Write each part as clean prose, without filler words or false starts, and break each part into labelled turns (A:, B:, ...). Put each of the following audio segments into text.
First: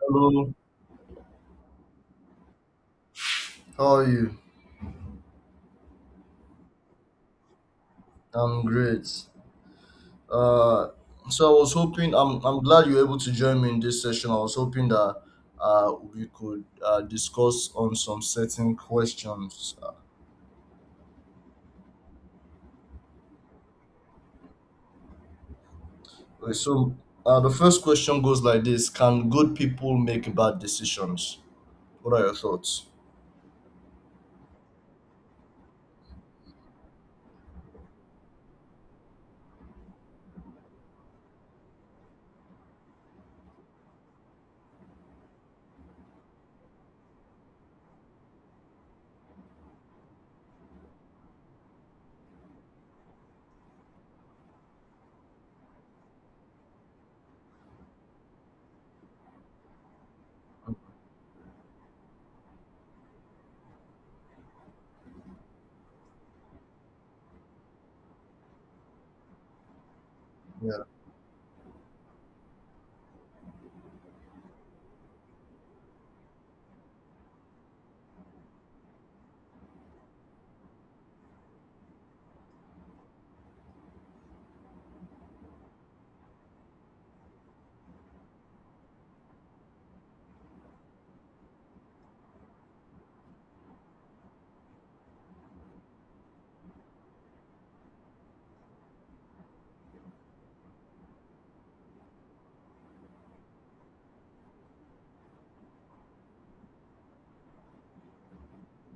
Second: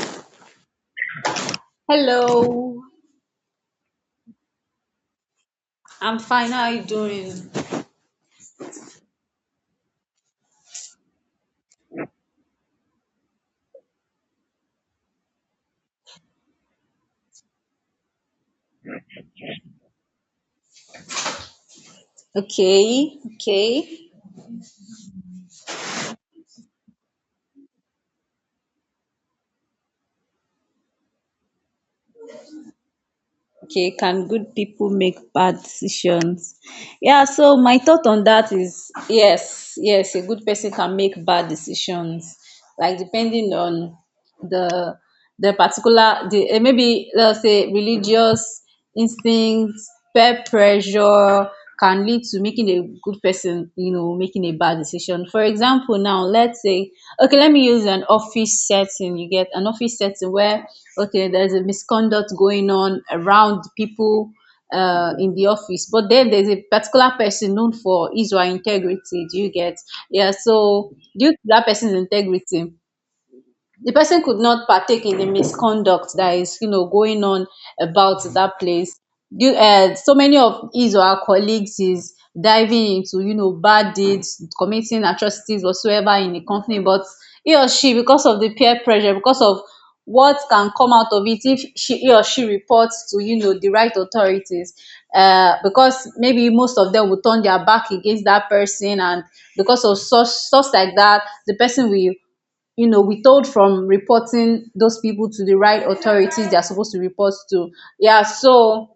A: Hello,
B: Hello,
A: how are you?
B: I'm fine. How are you doing?
A: I'm great. Uh, so I was hoping I'm glad you are able to join me in this session. I was hoping that we could discuss on some certain questions.
B: Okay, okay,
A: Okay, so the first question goes like this: can good people make bad decisions? What are your thoughts?
B: okay. Can good people make bad decisions? Yeah, so my thought on that is yes, yes, a good person can make bad decisions, like depending on the the particular maybe let's say religious instincts, peer pressure can lead to making a good person, you know, making a bad decision. For example, now let's say, okay, let me use an office setting. You get an office setting where, okay, there's a misconduct going on around people in the office, but then there's a particular person known for his or her integrity. Do you get? Yeah,
A: Yeah,
B: so due to that person's integrity, the person could not partake in the misconduct that is, you know, going on about that place. You So many of his or her colleagues is diving into, you know, bad deeds, committing atrocities whatsoever in the company, but he or she, because of the peer pressure, because of what can come out of it if she he or she reports to, you know, the right authorities, because maybe most of them will turn their back against that person, and because of such stuff like that, the person will, you know, withhold from reporting those people to the right authorities they are supposed to report to. Yeah, so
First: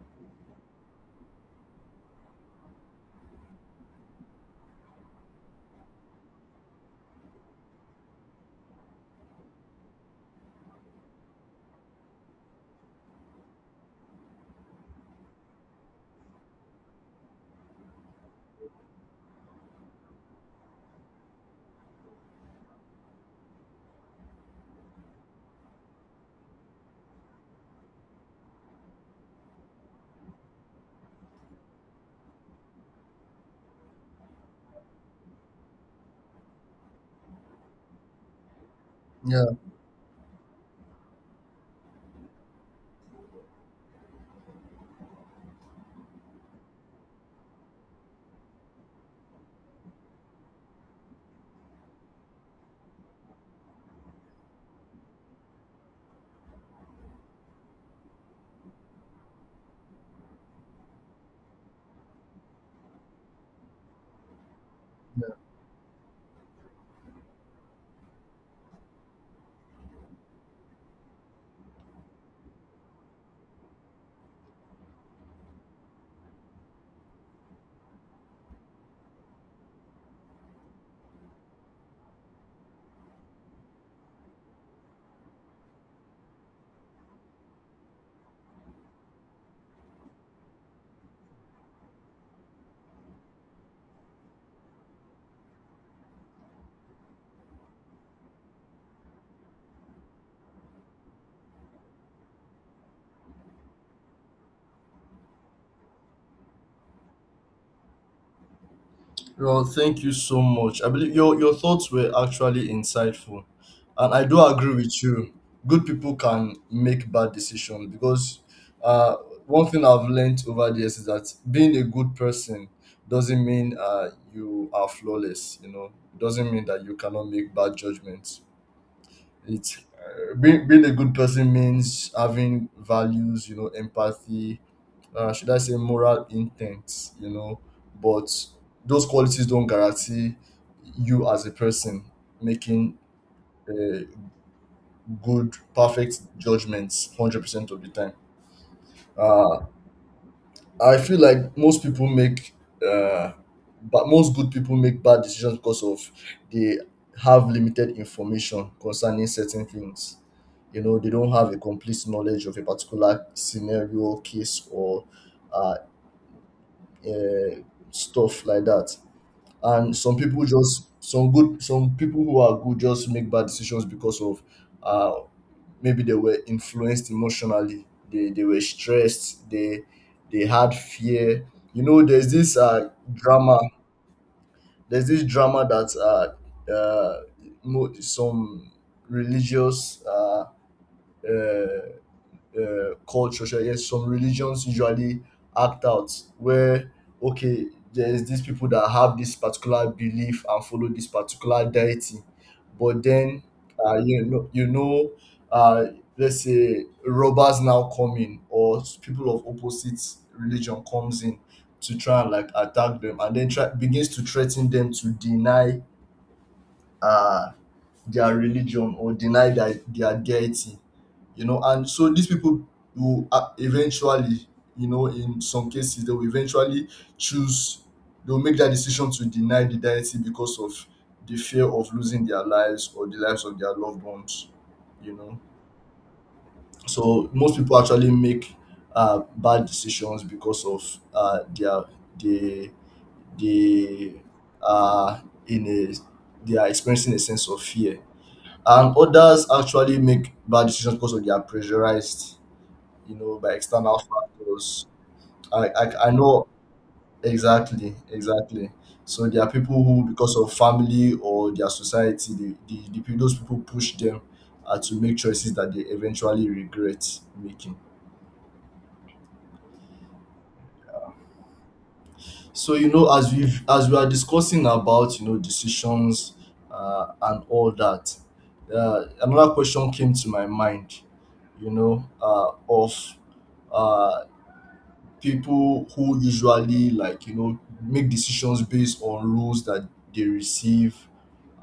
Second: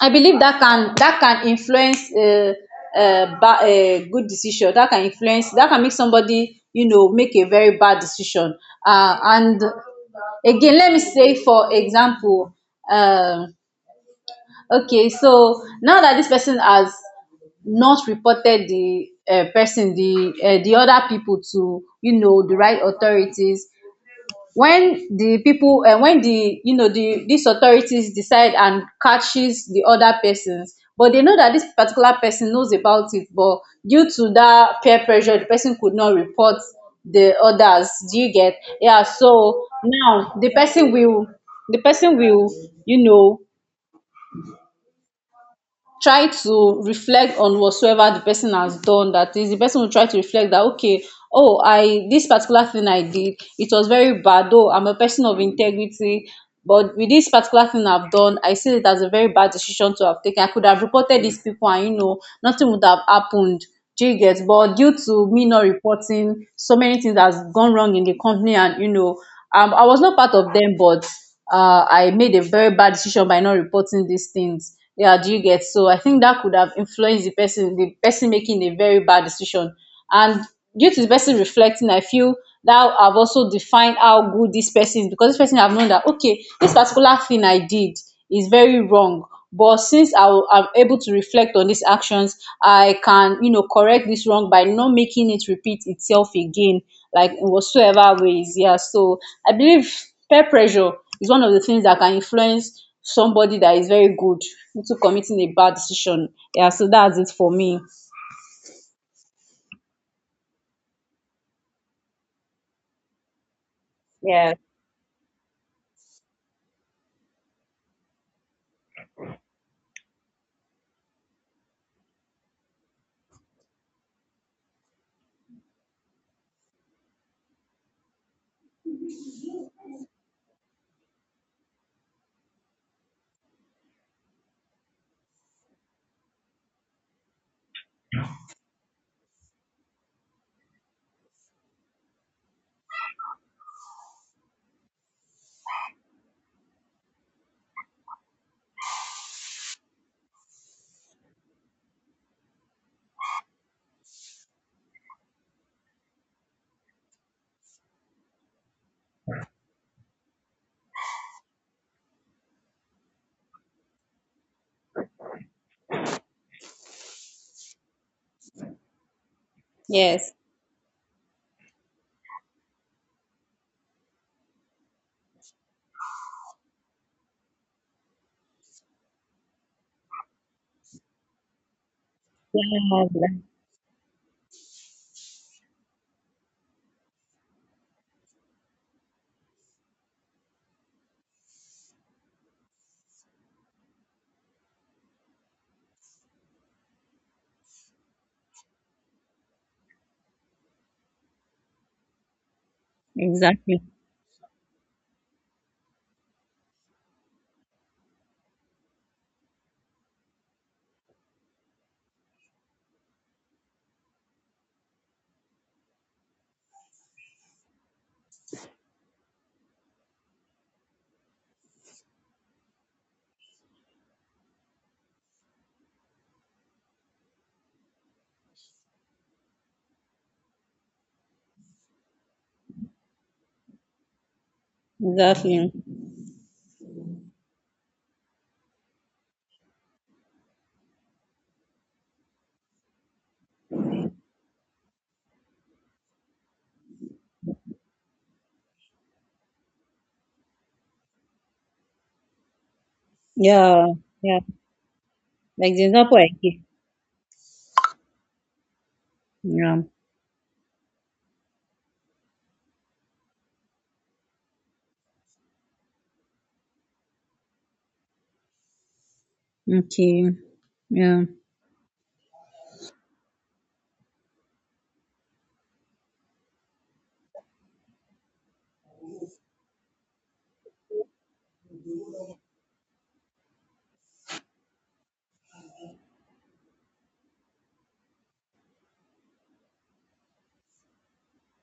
B: I believe that can, that can influence a good decision. That can influence, that can make somebody, you know, make a very bad decision. And again, let me say, for example, um, okay, so now that this person has not reported the person, the other people to, you know, the right authorities, when di people when di, you know, di dis authorities decide and catches the other persons, but they know that this particular person knows about it, but due to that peer pressure, the person could not report the others. Do you get? Yeah,
A: yeah.
B: so now the person will, the person will, you know, try to reflect on whatsoever the person has done. That is, the person will try to reflect that, okay, oh, I, this particular thing I did, it was very bad, though I'm a person of integrity, but with this particular thing I've done, I see it as a very bad decision to have taken. I could have reported these people and, you know, nothing would have happened. Do you get? But due to me not reporting, so many things has gone wrong in the company, and, you know, I was not part of them, but I made a very bad decision by not reporting these things. Yeah, do you get? So I think that could have influenced the person making a very bad decision. And due to the person reflecting, I feel that I've also defined how good this person is, because this person have known that, okay, this particular thing I did is very wrong. But since I'm able to reflect on these actions, I can, you know, correct this wrong by not making it repeat itself again, like in whatsoever ways. Yeah. So I believe peer pressure is one of the things that can influence somebody that is very good into committing a bad decision. Yeah, so that's it for me.
A: Well, thank you so much. I believe your thoughts were actually insightful, and I do
B: Yeah.
A: agree with you. Good people can make bad decisions because uh, one thing I've learned over the years is that being a good person doesn't mean you are flawless. You know, it doesn't mean that you cannot make bad judgments. It's being a good person means having values. You know, empathy, should I say moral intent, you know, but those qualities don't guarantee you as a person making uh, good, perfect judgments 100% of the time. Uh, I feel like uh, most good people make bad decisions because of they have limited information concerning certain things. You know, they don't have a complete knowledge of a particular scenario, case, or uh, uh, stuff like that. And
B: Yes.
A: some good some people who are good just make bad decisions because of uh maybe they were influenced emotionally. They were stressed. They had fear. You know, there's this
B: Yeah,
A: drama. There's this drama that some religious uh culture, should I guess some religions usually act out where okay, there's these people that have this particular belief and follow this particular deity, but then
B: exactly.
A: you know, uh, let's say robbers now come in, or people of opposite religion comes in to try and like attack them, and then try begins to threaten them to deny uh their religion or deny their deity, you know. And so these people will eventually, you know, in some cases they will eventually choose, they will make that decision to deny the deity because of the fear of losing their lives or the lives of their loved ones, you know.
B: Exactly.
A: So most people actually make bad decisions because of their they they are in a they are experiencing a sense of fear, and others actually make bad decisions because of they are pressurized, you know, by
B: Yeah.
A: external
B: Yeah.
A: factors. I,
B: Like the
A: I, I
B: example I
A: know
B: gave.
A: exactly, exactly. So there are
B: Yeah.
A: people who, because of family or their society, those people push them to make choices that they eventually regret making.
B: Okay. Yeah.
A: So you know, as we are discussing about, you know, decisions and all that, another question came to my mind, you know, of uh, people who usually, like, you know, make decisions based on rules that they receive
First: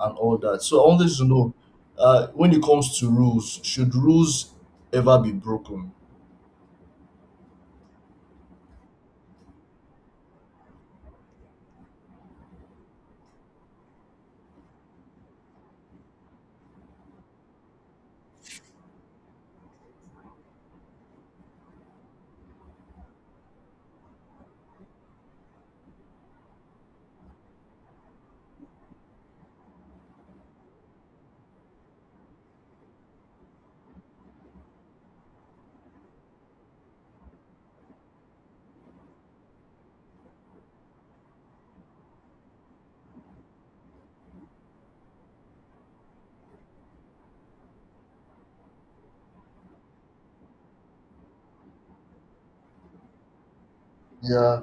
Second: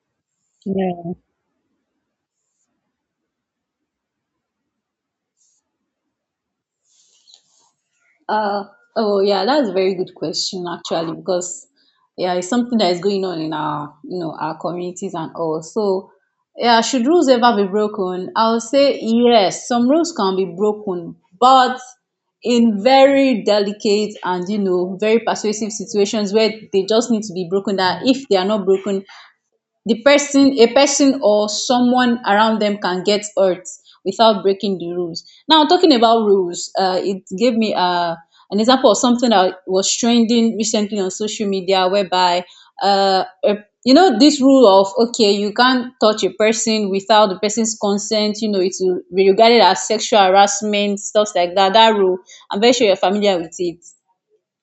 A: and all that. So I
B: Yeah.
A: wanted to know, when it comes to rules, should rules ever be broken?
B: Uh, oh yeah, that's a very good question actually, because yeah, it's something that is going on in our, you know, our communities and all. So yeah, should rules ever be broken? I'll say yes. Some rules can be broken, but in very delicate and, you know, very persuasive situations where they just need to be broken. That if they are not broken, the person a person or someone around them can get hurt without breaking the rules. Now, talking about rules, it gave me an example of something that was trending recently on social media, whereby uh, a, you know, this rule of, okay, you can't touch a person without the person's consent, you know, it will be regarded as sexual harassment, stuff like that. That rule, I'm very sure you're familiar with it.
A: Yeah,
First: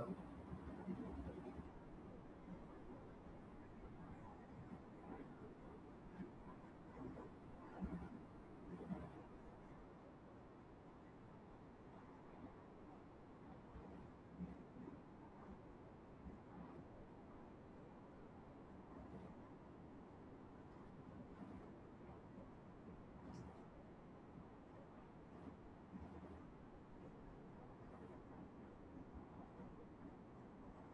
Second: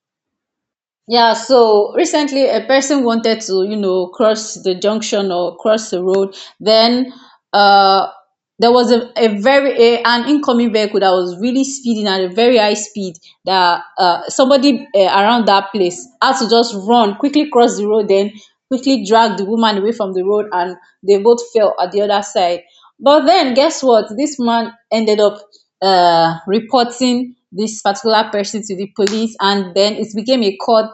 B: Yeah, so recently a person wanted to, you know, cross the junction or cross the road. Then uh, there was an incoming vehicle that was really speeding at a very high speed. That somebody around that place had to just run quickly, cross the road, then quickly drag the woman away from the road, and they both fell at the other side. But then, guess what? This man ended up reporting this particular person to the police, and then it became a court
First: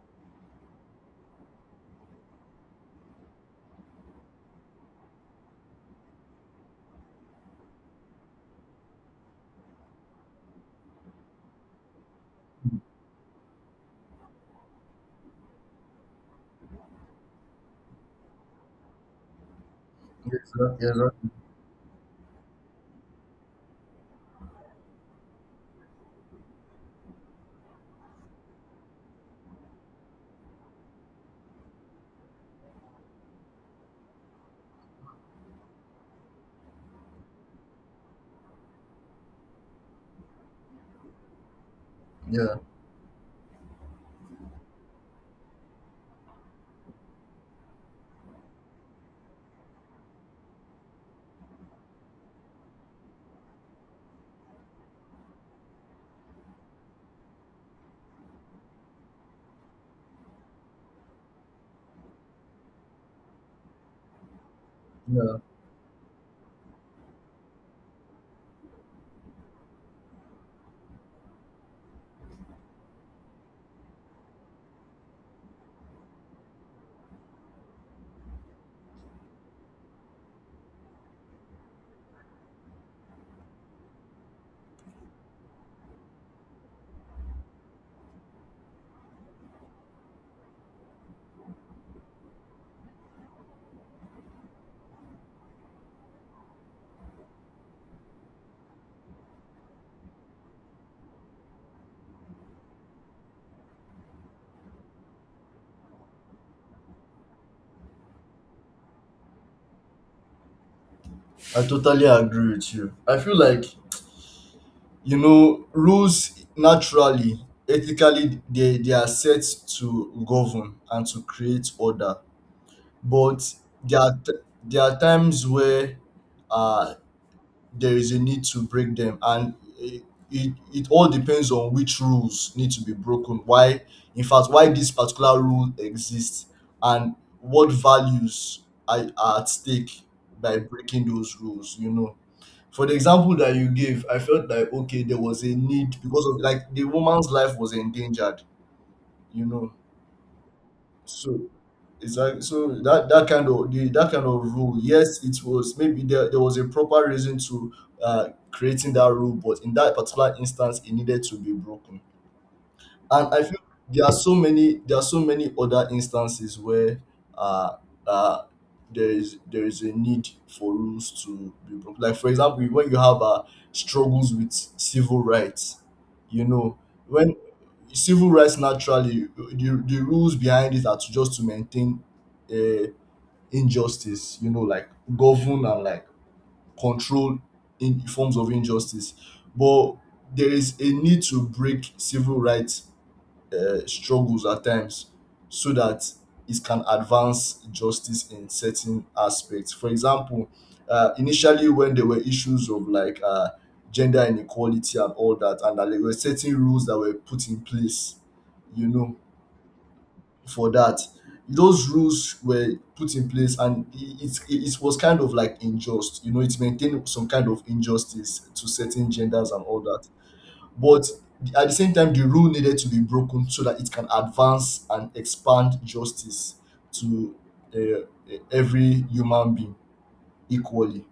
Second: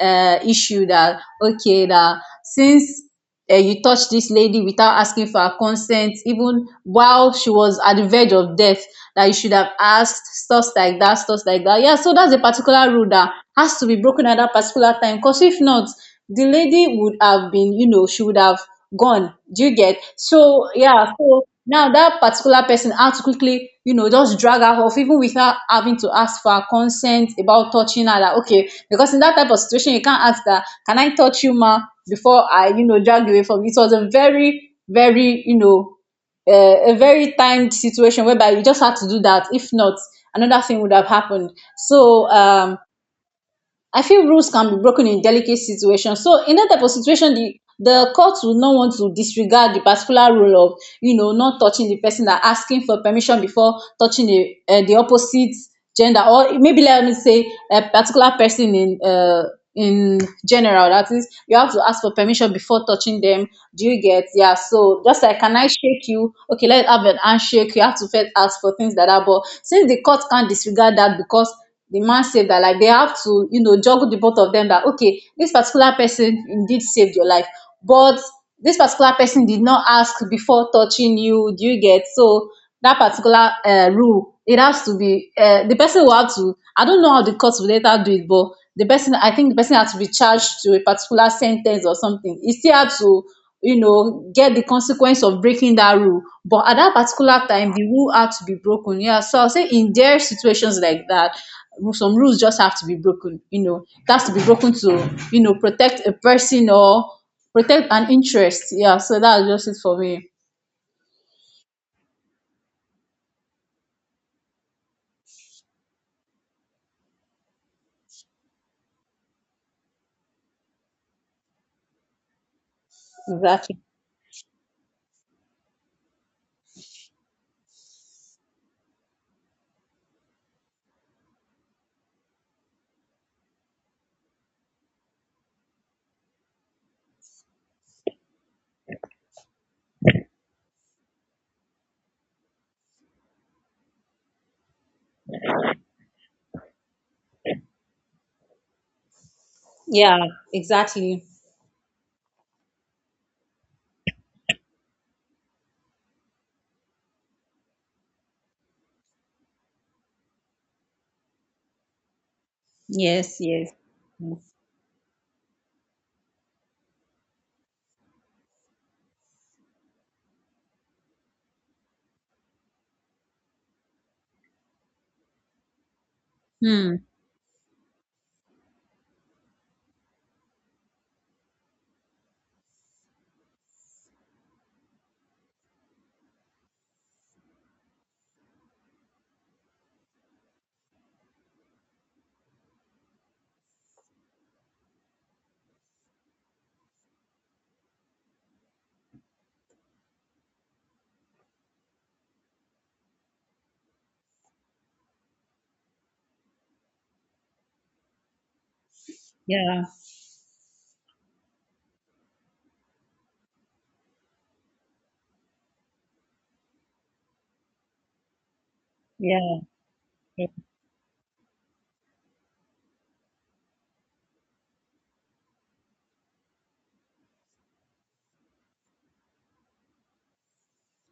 B: issue that, okay, that since you touched this lady without asking for her consent, even while she was at the verge of death, that you should have asked, stuff like that, stuff like that. Yeah, so that's a particular rule that has to be broken at that particular time. Because if not, the lady would have been, you know, she would have gone. Do you get?
A: yes,
B: So
A: sir. Yes,
B: yeah,
A: sir.
B: so now that particular person had to quickly, you know, just drag her off, even without having to ask for her consent about touching her. That, okay, because in that type of situation, you can't ask that, can I touch you, ma? Before I, you know, drag you away from you. It was a very, very, you know, a very timed situation whereby you just had to do that. If not, another thing would have happened. So
A: Yeah,
B: um I feel rules can be broken in delicate situations. So in that type of situation, the court will not want to disregard the particular rule of, you know, not touching the person and asking for permission before touching the opposite gender, or maybe let me say a particular person in in general. That is, you have to ask for permission before touching them. Do you get? Yeah, so just like,
A: yeah.
B: can I shake you? Okay, let's have an handshake. You have to first ask for things like that. But since the court can't disregard that because the man saved her, like, they have to, you know, juggle the both of them. That, okay, this particular person indeed saved your life, but this particular person did not ask before touching you. Do you get? So that particular rule, it has to be the person will have to. I don't know how the court will later do it, but the person I think the person has to be charged to a particular sentence or something. He still had to, you know, get the consequence of breaking that rule. But at that particular time, the rule had to be broken. Yeah. So I'll say in their situations like that, some rules just have to be broken. You know, it has to be broken to, you know, protect a person or protect an interest. Yeah. So that's just it for me.
A: I totally agree with you. I feel like, you know, rules naturally, ethically, they are set to govern and to create order, but
B: Exactly.
A: there are t- there are times where uh there is a need to break them, and it, it all depends on which rules need to be broken, why, in fact, why this particular rule exists, and what values are at stake by breaking those rules. You know, for the example that you gave, I felt like, okay, there was a need because of, like, the woman's life was endangered, you know.
B: Yeah, exactly.
A: So exactly. So that that kind of that kind of rule, yes, it was maybe there, there was a proper reason to creating that rule, but in that particular instance, it needed to be broken. And
B: Yes,
A: I feel
B: yes.
A: there are so many other instances where uh, uh there is a need for rules to be broken. Like, for example, when you have struggles with civil rights, you know,
B: Hmm.
A: when civil rights naturally, the rules behind it are to just to maintain uh, injustice, you know, like govern and like control in forms of injustice. But there is a need to break civil rights struggles at times, so that it can advance justice in certain aspects. For example, initially when there were issues of like gender inequality and all that, and that there were certain rules that were put in place, you know,
B: Yeah,
A: for that. Those rules were put in place, and it was kind of like unjust. You know, it maintained some kind of injustice to certain genders
B: yeah.
A: and all that, but at the same time the rule needed to be broken so that it can advance and expand justice to every human being equally.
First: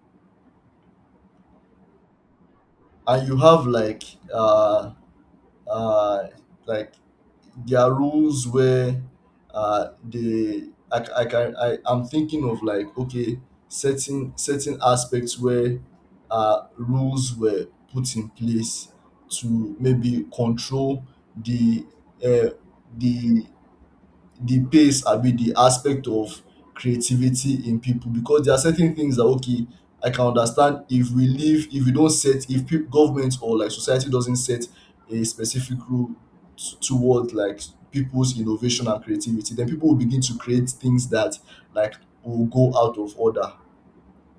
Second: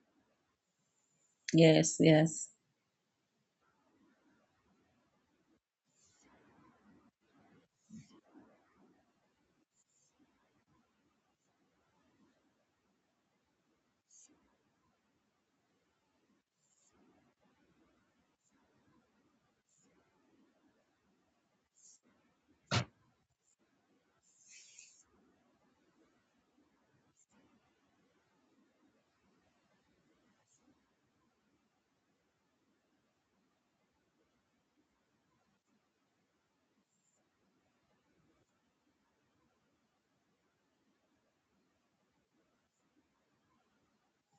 B: Yes, yes.
A: And you have uh uh like there are rules where I can I'm thinking of like okay, certain aspects where rules were put in place to maybe control the uh, the the pace, I mean the aspect of creativity in people, because there are certain things that okay, I can understand if we leave, if we don't set, if peop government or like society doesn't set a specific rule toward like people's innovation and creativity, then people will begin to create things that like will go out of order.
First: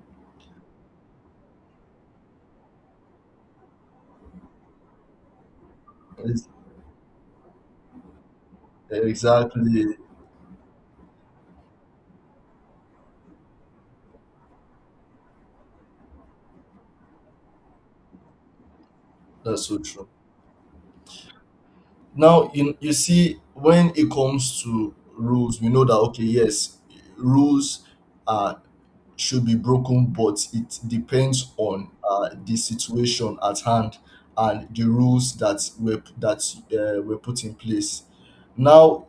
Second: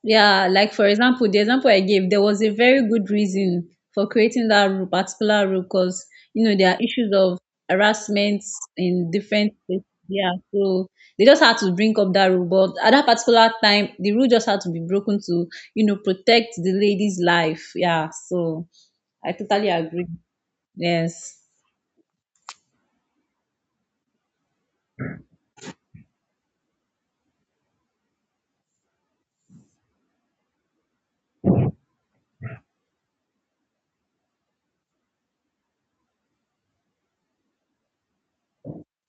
B: Yeah, like, for example, the example I gave, there was a very good reason for creating that rule, particular rule, because, you
A: Yes,
B: know, there are issues of harassment in different places.
A: exactly,
B: Yeah, so they just had to bring up that rule, but at that particular time, the rule just had to be broken to, you know, protect the lady's life. Yeah, so I
A: that's
B: totally
A: so
B: agree.
A: true.
B: Yes.
A: Now you see, when it comes to rules we know that okay, yes, rules are should be broken, but it depends on the situation at hand and the rules that were put in place. Now,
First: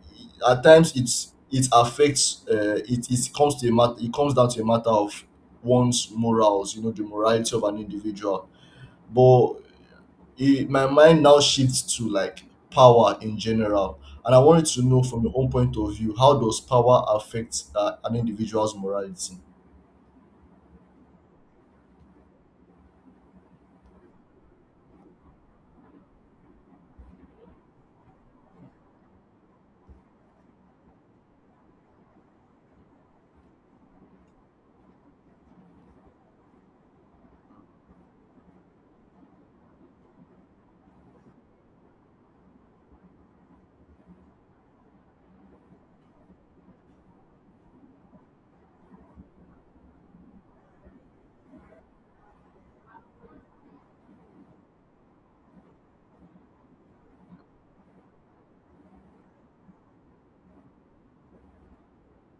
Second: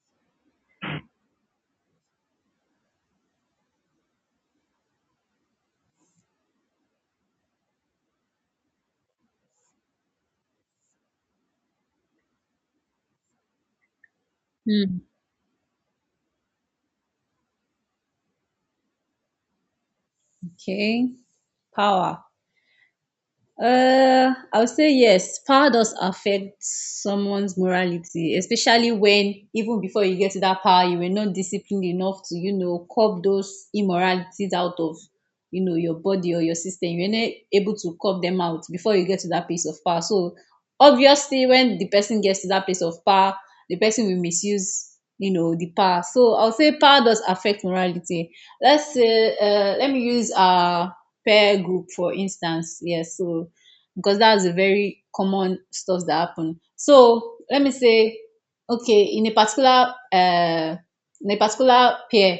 A: at times it affects it comes to a matter, it comes down to a matter of one's morals, you know, the morality of an individual. But my mind now shifts to like power in general. And I wanted to
B: Hmm.
A: know from your own point of view, how does power affect an individual's morality?
B: Okay. Power. I would say yes. Power does affect someone's morality, especially when even before you get to that power, you were not disciplined enough to, you know, curb those immoralities out of, you know, your body or your system. You're not able to curb them out before you get to that place of power. So obviously, when the person gets to that place of power, the person will misuse, you know, the power. So I would say power does affect morality. Let's say, let me use peer group, for instance. Yes, so because that's a very common stuff that happen, so let me say okay, in a particular pair,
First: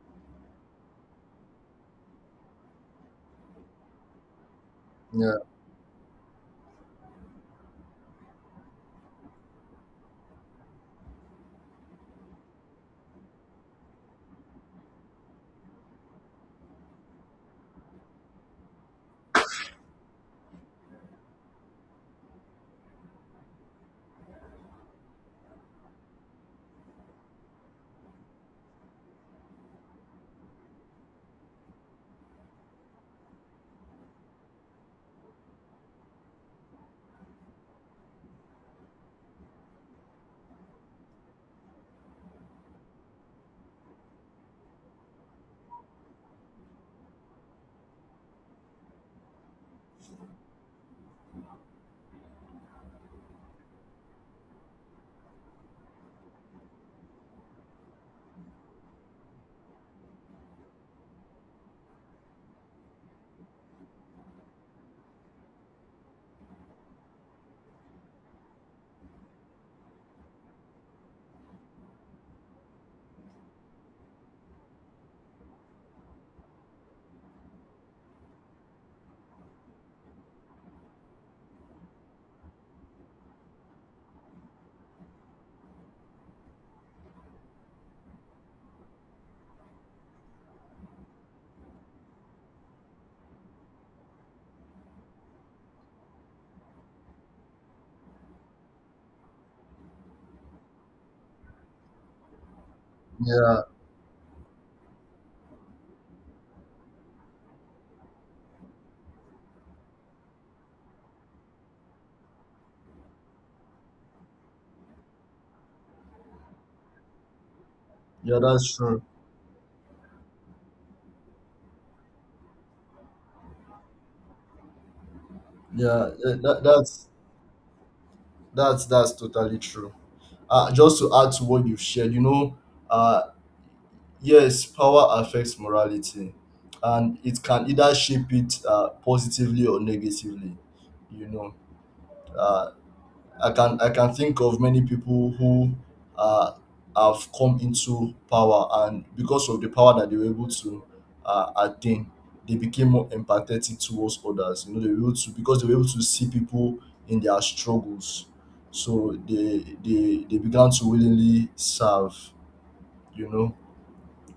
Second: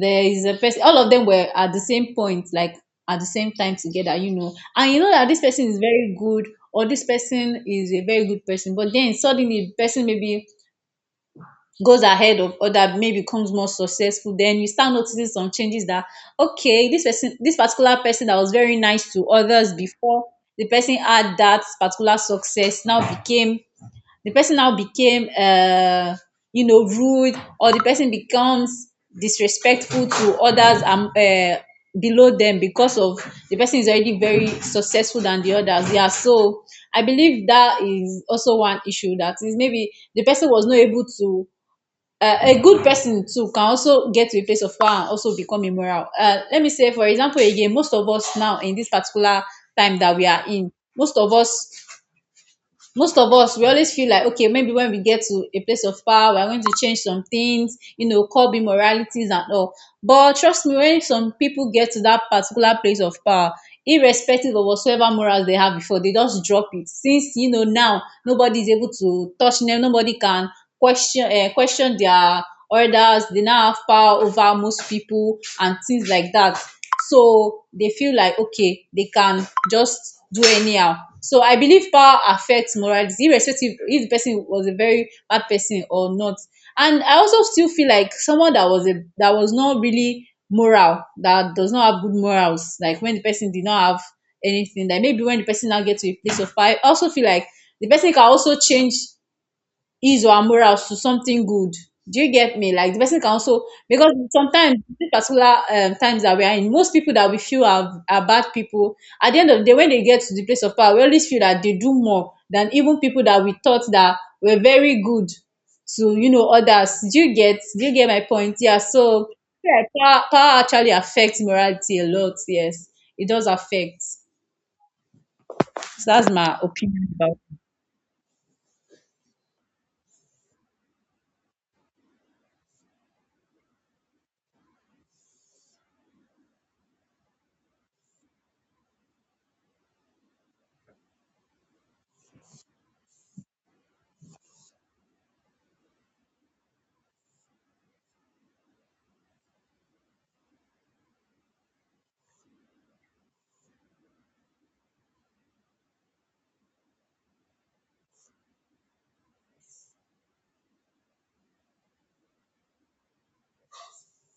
B: there is a person, all of them were at the same point, like at the same time together, you know, and you know that
A: Yeah,
B: this person is very good, or this person is a very good person, but then suddenly the person maybe goes ahead of other, maybe becomes more successful. Then you start noticing some changes that okay, this person, this particular person that was very nice to others before the person had that particular success, now became, the person now became you know, rude, or the person becomes disrespectful to others, below them, because of the person is already very successful than the others. Yeah, so I believe that is also one issue, that is maybe the person was not able to a good person too can also get to a place of power and also become immoral. Let me say, for example, again, most of us now in this particular time that we are in, most of us, most of us we always feel like okay, maybe when we get to a place of power, we are going to change some things, you know, curb immoralities and all, but trust me, when some people get to that particular place of power, irrespective of whatsoever morals they have before, they just drop it, since you know now nobody is able to touch them, nobody can question, question their orders. They now have power over most people and things like that, so they feel like okay, they can just do anyhow. So I believe power affects morality irrespective if the person was a very bad person or not. And I also still feel like someone that was a that was not really moral, that does not have good morals, like when the person did not have anything, like maybe when the person now gets to a place of power, I also feel like the person can also change, ease our morals to something good. Do you get me? Like the person can
A: yeah.
B: also, because sometimes these particular times that we are in, most people that we feel are bad people. At the end of the day, when they get to the place of power, we always feel that they do more than even people that we thought that were very good to, you know, others. Do you get? Do you get my
A: Yeah,
B: point?
A: that's
B: Yeah.
A: true.
B: So yeah, power, power actually affects morality a lot. Yes, it does affect. So
A: Yeah,
B: that's
A: yeah,
B: my opinion about.
A: that's totally true. Just to add to what you've shared, you know, uh, yes, power affects morality, and it can either shape it positively or negatively. You know, uh, I can think of many people who uh, have come into power, and because of the power that they were able to attain, they became more empathetic towards others. You know, they were able to, because they were able to see people in their struggles, so they began to willingly serve. You know,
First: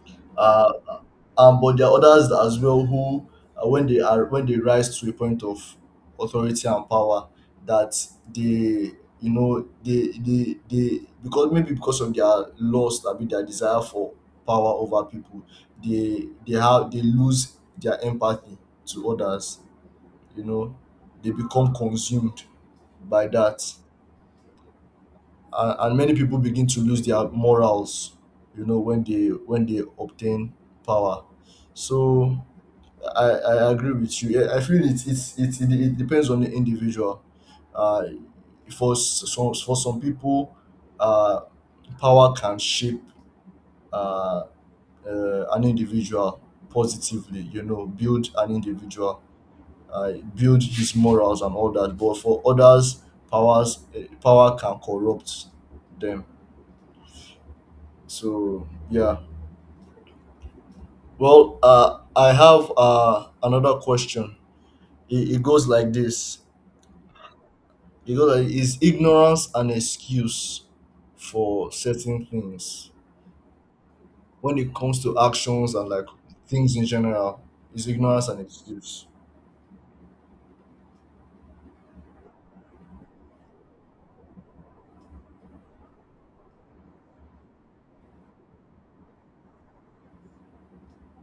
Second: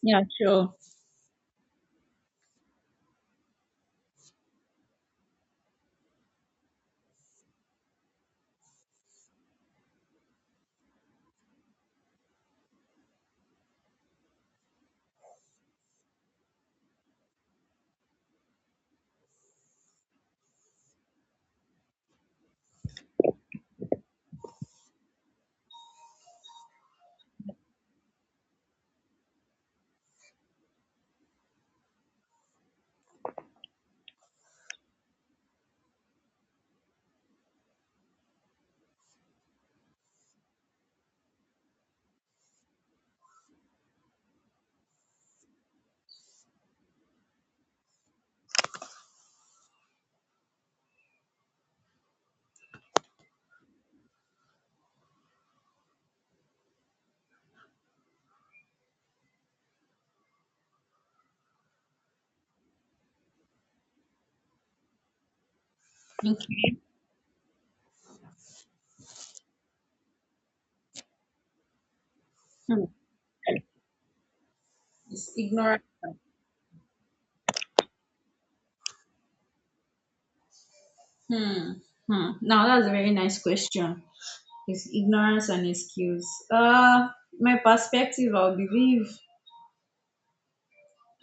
B: Yeah,
A: uh,
B: sure.
A: but there are others as well who, when they are when they rise to a point of authority and power, that they you know, they, because maybe because of their lust, I mean their desire for power over people, they lose their empathy to others. You know, they become consumed by that, and many people begin to lose their morals, you know, when they obtain power. So I, I agree with you. Yeah, I feel it, it's it, it, it depends on the individual. Uh, for some people, uh, power can shape uh, an individual positively. You know, build an individual, build his morals and all that. But for others, power can corrupt them. So yeah. Well, I have another question. It goes like this:
B: Okay.
A: you know, that is ignorance an excuse for certain
B: Hmm.
A: things? When it comes to
B: It's
A: actions
B: ignorance.
A: and like things in general, is ignorance an excuse?
B: Hmm. Hmm. Now that's a very nice question. It's ignorance and excuse. My perspective, I'll believe.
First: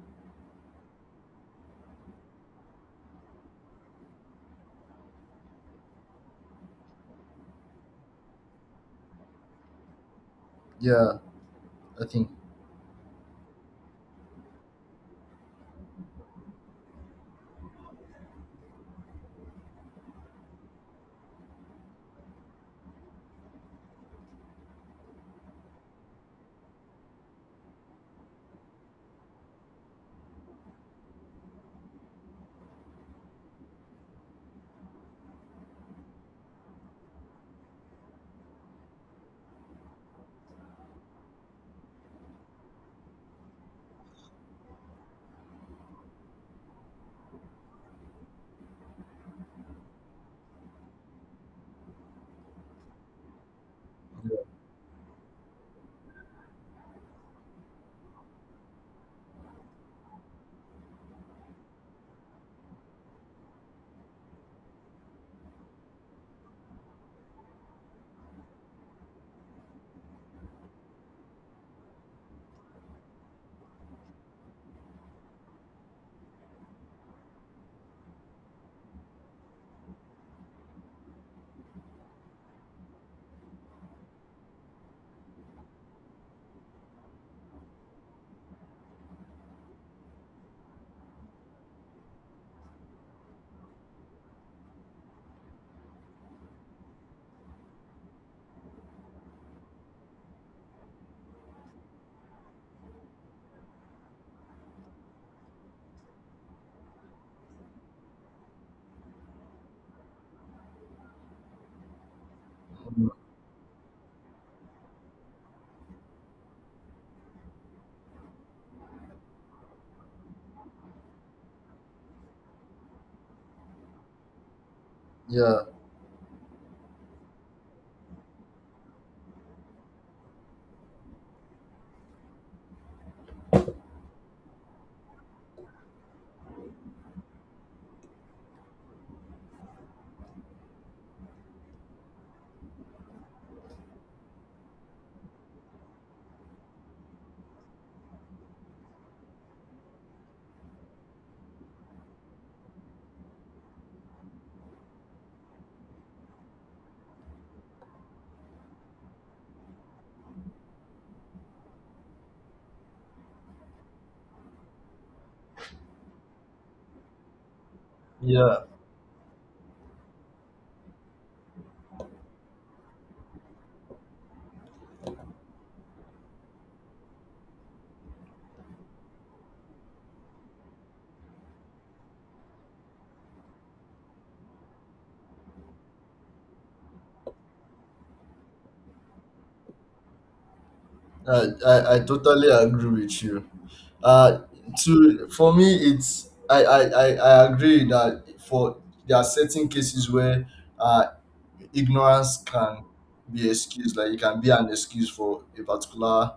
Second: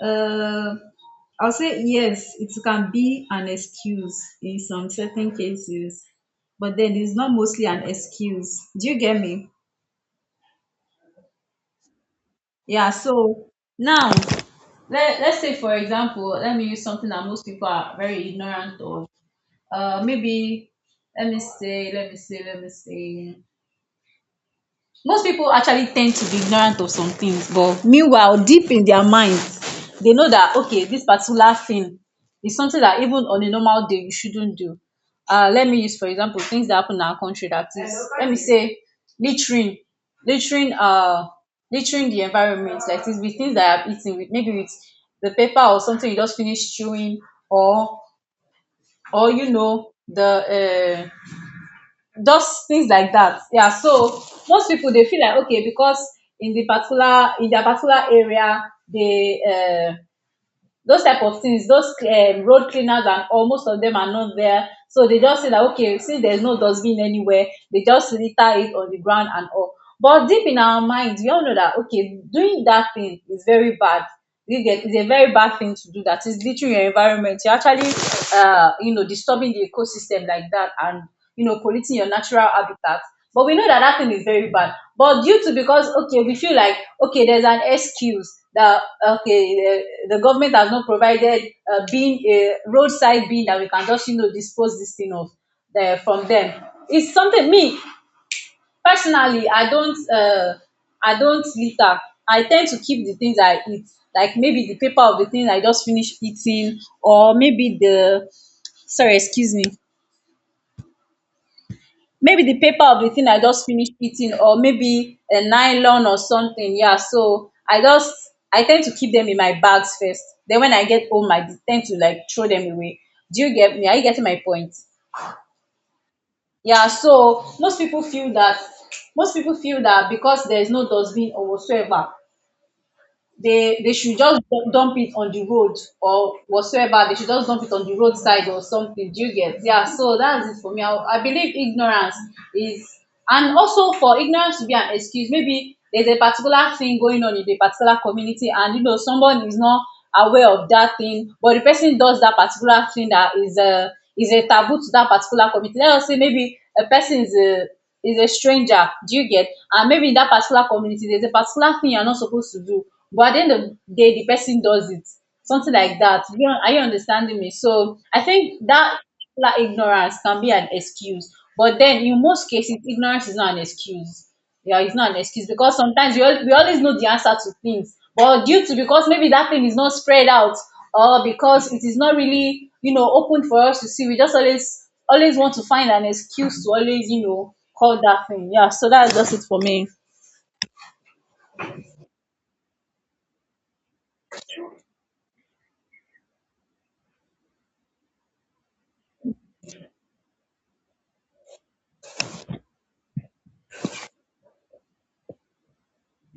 B: Uh, I'll say yes. It can be an excuse in some certain cases, but then it's not mostly an excuse. Do you get me?
A: Yeah, I think.
B: Yeah. So now, let's say, for example, let me use something that most people are very ignorant of. Maybe let me say, let me say. Most people actually tend to be ignorant of some things, but meanwhile deep in their minds, they know that okay, this particular thing is something that even on a normal day you shouldn't do. Let me use, for example, things that happen in our country, that is, let me say, littering, littering uh littering the environment like this, with things that I've eaten with, maybe with the paper or something you just finished chewing, or you know, the just things like that. Yeah, so most people, they feel like okay, because in the particular, in their particular area, they those type of things, those road cleaners and all, most of them are not there, so they just say that okay, since there's no dustbin anywhere, they just litter it on the ground and all. But deep in our minds, we all know that okay, doing that thing is very bad. You get, it's a very bad thing to do that. It's literally your environment, you're actually, you know, disturbing the ecosystem like that and, you know, polluting your natural habitat. But we know that that thing is very bad. But due to, because okay, we feel like okay, there's an excuse that okay, the government has not provided bin, a roadside bin that we can just, you know, dispose this thing of, from them. It's something me personally, I don't. I don't litter. I tend to keep the things I eat, like maybe the paper of the things I just finished eating, or maybe the sorry, excuse me, maybe the paper of the
A: Mm,
B: thing I just finished eating, or maybe a nylon or something. Yeah, so I just, I tend to keep them in my bags first. Then when I get home, I tend to like throw them away. Do you get me? Are you getting my point?
A: yeah,
B: Yeah, so most people feel that, most people feel that because there is no dustbin or whatsoever, they should just dump it on the road, or whatsoever, they should just dump it on the roadside or something. Do you get? Yeah, so that's it for me. I believe ignorance is, and also for ignorance to be an excuse, maybe there's a particular thing going on in a particular community, and you know, someone is not aware of that thing, but the person does that particular thing that is a, is a taboo to that particular community. Let us say maybe a person is a, is a stranger. Do you get? And maybe in that particular community, there's a particular thing you're not supposed to do. But at the end of the day, the person does it. Something like that. You know, are you understanding me? So I
A: yeah.
B: think that particular ignorance can be an excuse. But then in most cases, ignorance is not an excuse. Yeah, it's not an excuse, because sometimes we, we always know the answer to things, but due to, because maybe that thing is not spread out, or because it is not really, you know, open for us to see, we just always, always want to find an excuse to always, you know, call that thing. Yeah, so that's just it for me.
A: I totally agree with you. Uh, to for me, it's I agree that for there are certain cases where uh, ignorance can be excused, like it can be an excuse for a particular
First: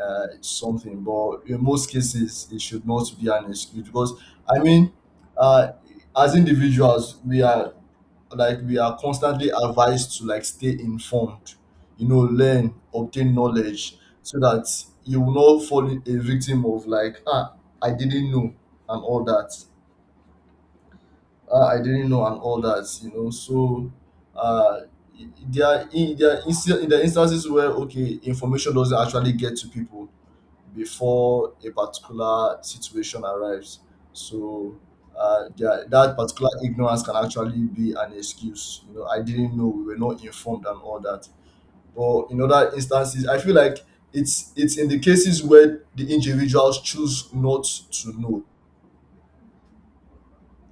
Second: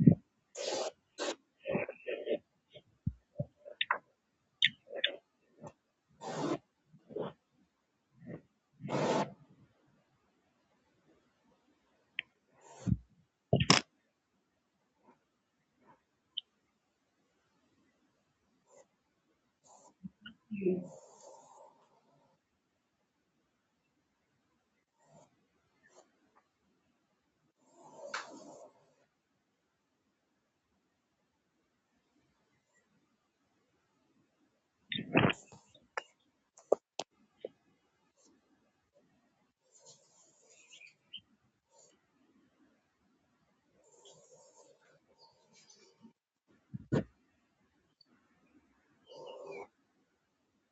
A: something, but in most cases, it should not be an excuse because I mean, uh, as individuals, we are like we are constantly advised to like stay informed, you know, learn, obtain knowledge, so that you will not fall a victim of like, ah, I didn't know and all that, I didn't know and all that, you know. So uh, there are in there are insta- there are instances where okay, information doesn't actually get to people before a particular situation arrives. So there, that particular ignorance can actually be an excuse. You know, I didn't know, we were not informed and all that. But in other instances, I feel like it's in the cases where the individuals choose not to know.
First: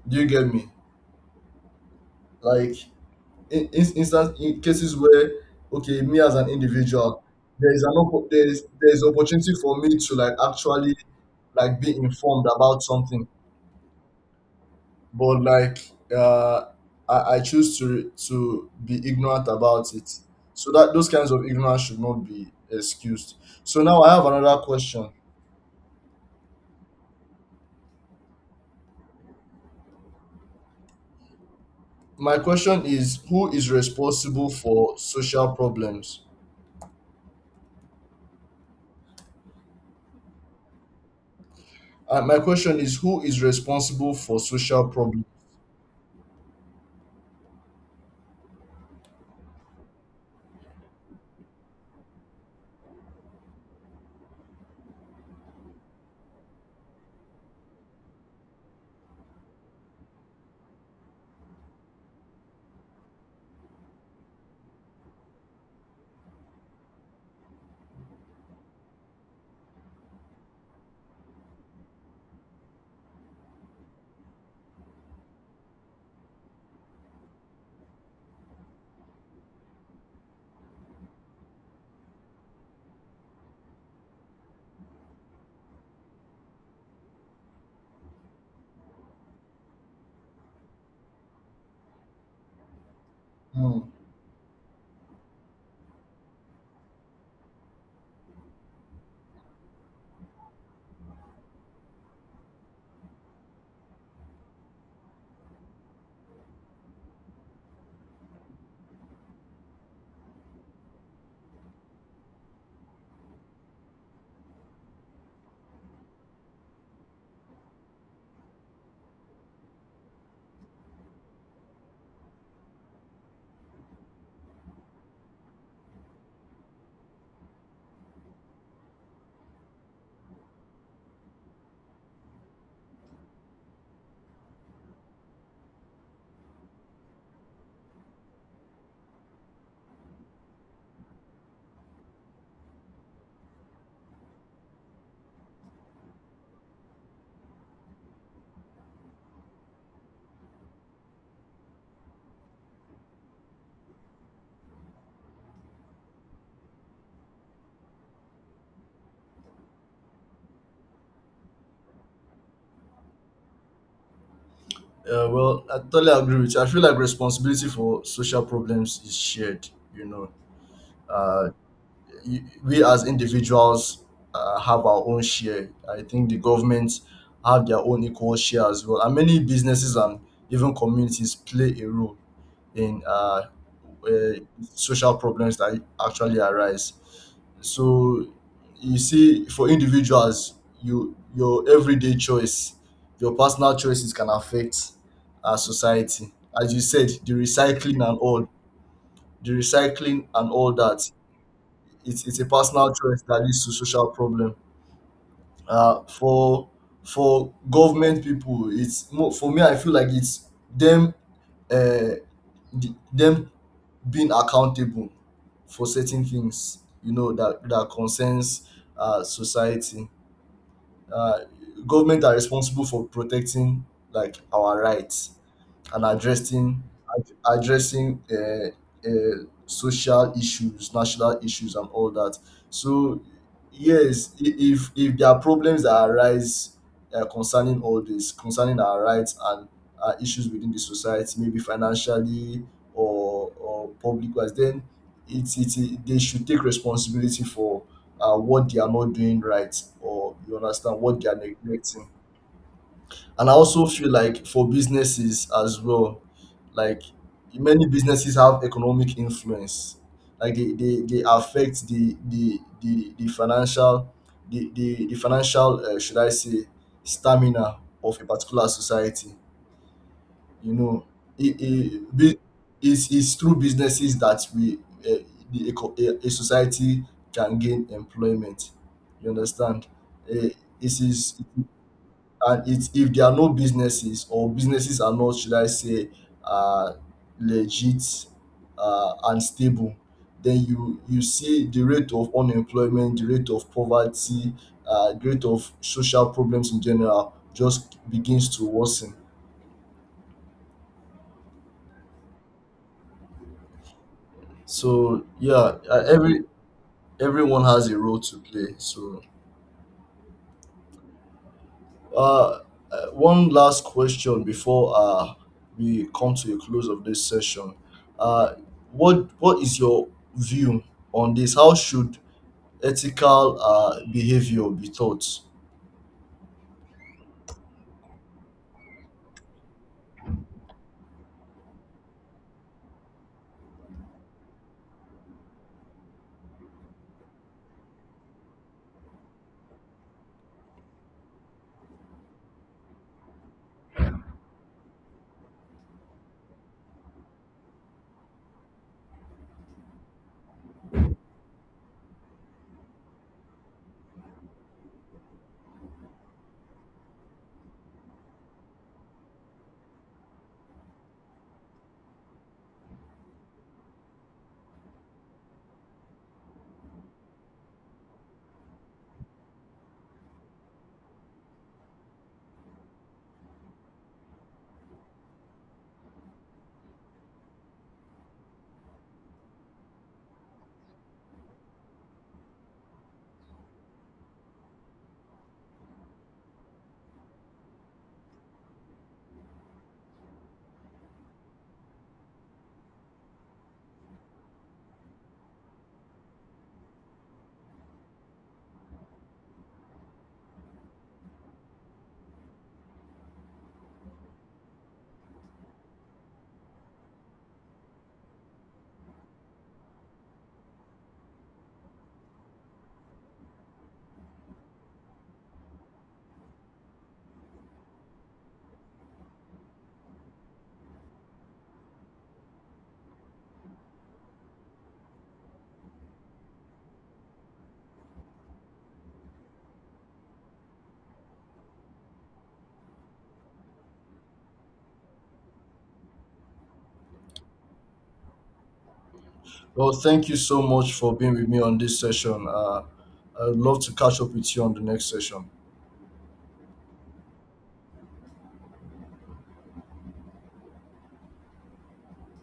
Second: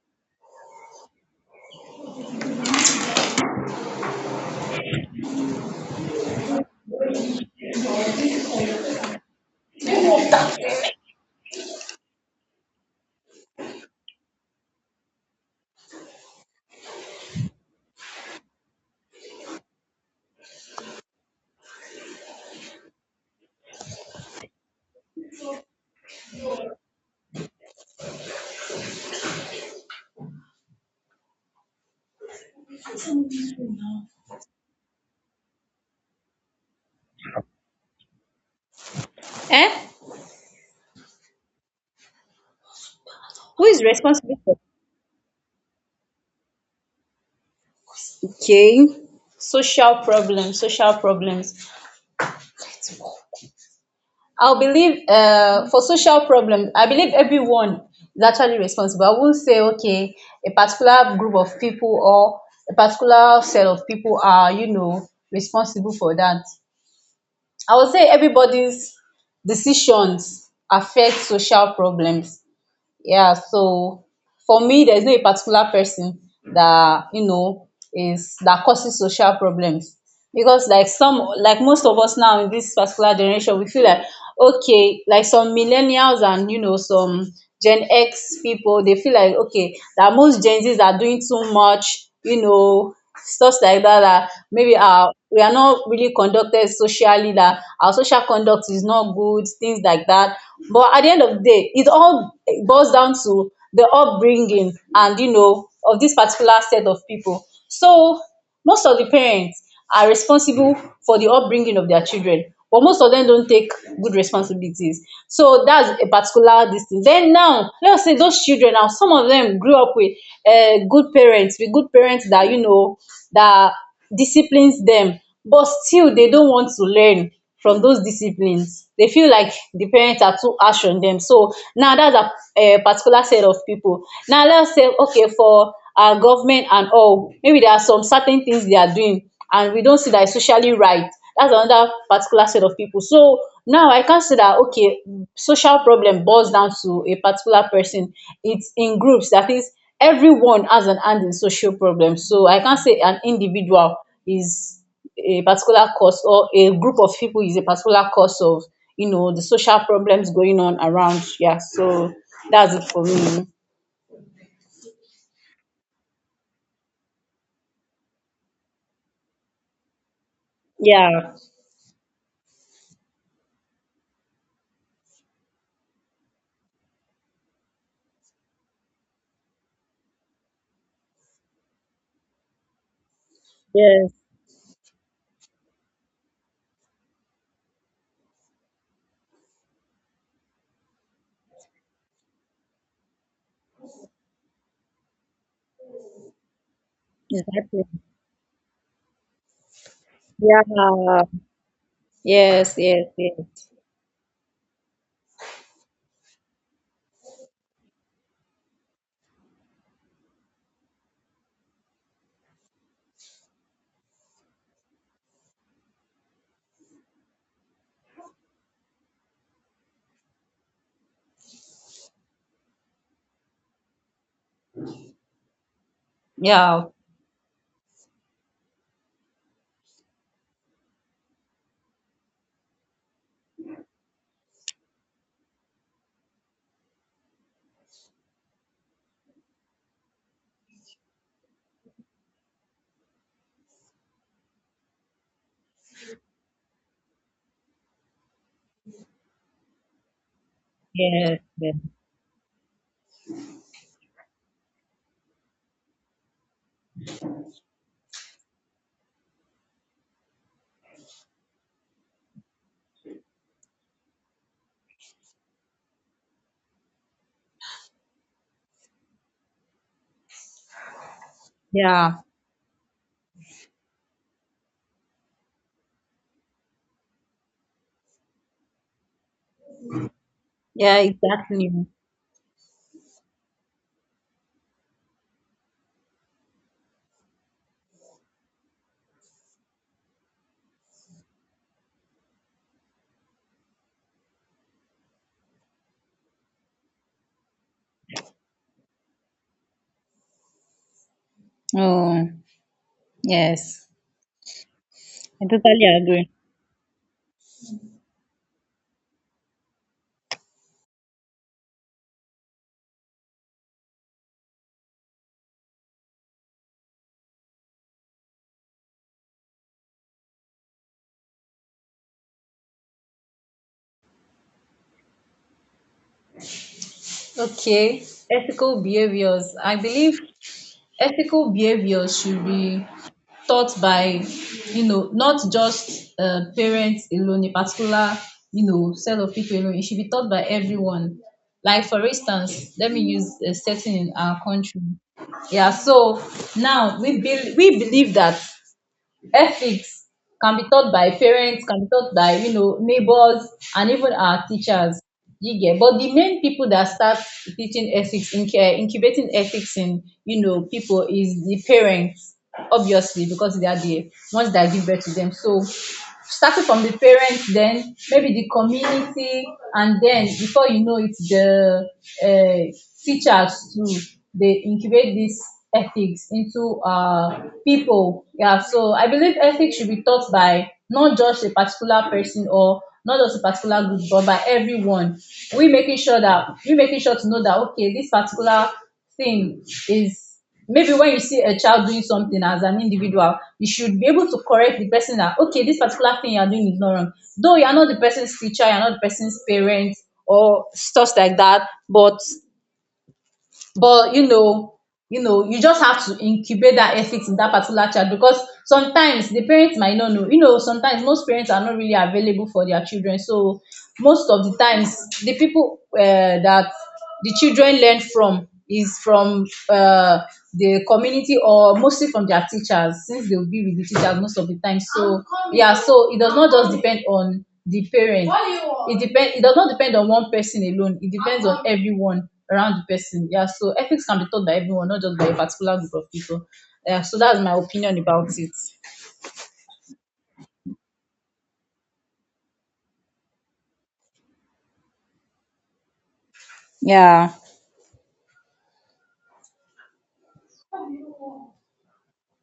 A: Do you get me? Like in instance in cases where okay, me as an individual, there is an there is opportunity for me to like actually like be informed about something, but like uh I choose to be ignorant about it, so that those kinds of ignorance should not be excused. So now I have another question. My question is who is responsible for social problems,
B: Eh?
A: and my question is who is
B: Who is
A: responsible
B: responsible
A: for
B: for?
A: social problems.
B: Okay, social problems, social problems. I believe for social problems, I believe everyone is actually responsible. I won't say, okay, a particular group of people or a particular set of people are, you know, responsible for that. I would say everybody's decisions affect social problems. Yeah, so for me, there's no a particular person that, you know, is that causes social problems, because like some, like most of us now in this particular generation, we feel like okay, like some millennials and you know some Gen X people, they feel like okay that most Gen Zs are doing too much, you know, stuffs
A: Hmm.
B: like that, that maybe our, we are not really conducted socially, that our social conduct is not good, things like that. But at the end of the day, it all boils down to the upbringing and, you know, of this particular set of people. So most of the parents are responsible for the upbringing of their children, but most of dem don't take good responsibilities. So that's a particular this thing. Then now let us say those children, now some of dem grew up with good parents, with good parents that, you know, that disciplines dem, but still they don't want to learn from those disciplines. They feel like the parents are too harsh on them. So now that's a particular set of people. Now let's say okay, for our government and all, maybe there are some certain things they are doing and we don't see that it's socially right. That's another particular set of people. So now I can't say that okay, social problem boils down to a particular person. It's in groups, that is, everyone has an hand in social problems. So I can't say an individual is a particular cause, or a group of people is a particular cause of, you know, the social problems going on around. Yeah, so that's it for me.
A: Yeah, well, I totally agree with you. I feel like responsibility for social problems is shared. You know,
B: Yeah,
A: uh, we as individuals have our own share. I think the government have their own equal share as well, and many businesses and even communities play a role in
B: yes,
A: uh, social problems that actually arise. So you see, for individuals, your everyday choice, your personal choices can affect our society. As you said, the
B: exactly.
A: recycling and all, the recycling and
B: Yeah,
A: all that, it's a
B: yes,
A: personal
B: yes,
A: choice that leads
B: yes.
A: to social problem. Uh, for for government people, it's more, for me. I feel like it's them, uh, them being accountable for certain things. You know that that concerns society. Uh, government are responsible for protecting like our rights and
B: Yeah,
A: addressing social issues, national issues, and all that. So yes, if there are problems that arise concerning all this, concerning our rights and issues within the society, maybe financially or public wise, then it they should take responsibility for what they are not doing right, or you understand what they are
B: yes, yes.
A: neglecting. And I also feel like for businesses as well, like many businesses have economic influence. Like they affect the financial the financial should I say stamina of a particular society. You know, it, it,
B: Yeah,
A: bu- it's through businesses that we uh, a society can gain employment. You understand? Uh, it
B: yeah,
A: is,
B: exactly.
A: and it's if there are no businesses, or businesses are not, should I say uh, legit and stable, then you see the rate of unemployment, the rate of poverty, the rate of social problems in general just begins to worsen.
B: Oh, yes,
A: So
B: I
A: yeah,
B: totally agree.
A: everyone has a role to play. So Uh, one last question before we come to a close of this session. Uh, what is your view on this? How should ethical behavior be taught?
B: Okay, ethical behaviors. I believe ethical behaviors should be taught by, you know, not just parents alone, a particular, you know, set of people alone. It should be taught by everyone. Like, for instance, let me use a setting in our country. Yeah, so now we, we believe that ethics can be taught by parents, can be taught by, you know, neighbors, and even our teachers. You get, but the main people that start teaching ethics, incubating ethics in, you know, people, is the parents, obviously, because they are the ones that give birth to them. So starting from the parents, then maybe the community, and then before you know it, the uh, teachers too, they incubate these ethics into people. Yeah, so I believe ethics should be taught by not just a particular person or not just a particular group, but by everyone. We making sure that, we making sure to know that okay, this particular thing is, maybe when you see a child doing something as an individual, you should be able to correct the person that okay, this particular thing you're doing is not wrong. Though you're not the person's teacher, you're not the person's parent or stuff like that, but you know, you know you just have to incubate that ethics in that particular child, because sometimes the parents might not know, you know, sometimes most parents are not really available for their children. So most of the times, the people that the children learn from is from the community, or mostly from their teachers, since they will be with the teachers most of the time. So yeah, so it does not just depend on the parent. It does not depend on one person alone, it depends on everyone around the person. Yeah, so ethics can be taught by everyone, not just by a particular group of people. Yeah, so that's my opinion about it.
A: Well, thank you so much for being with me on this session. I'd love to catch up with you on the next session.
B: Yeah.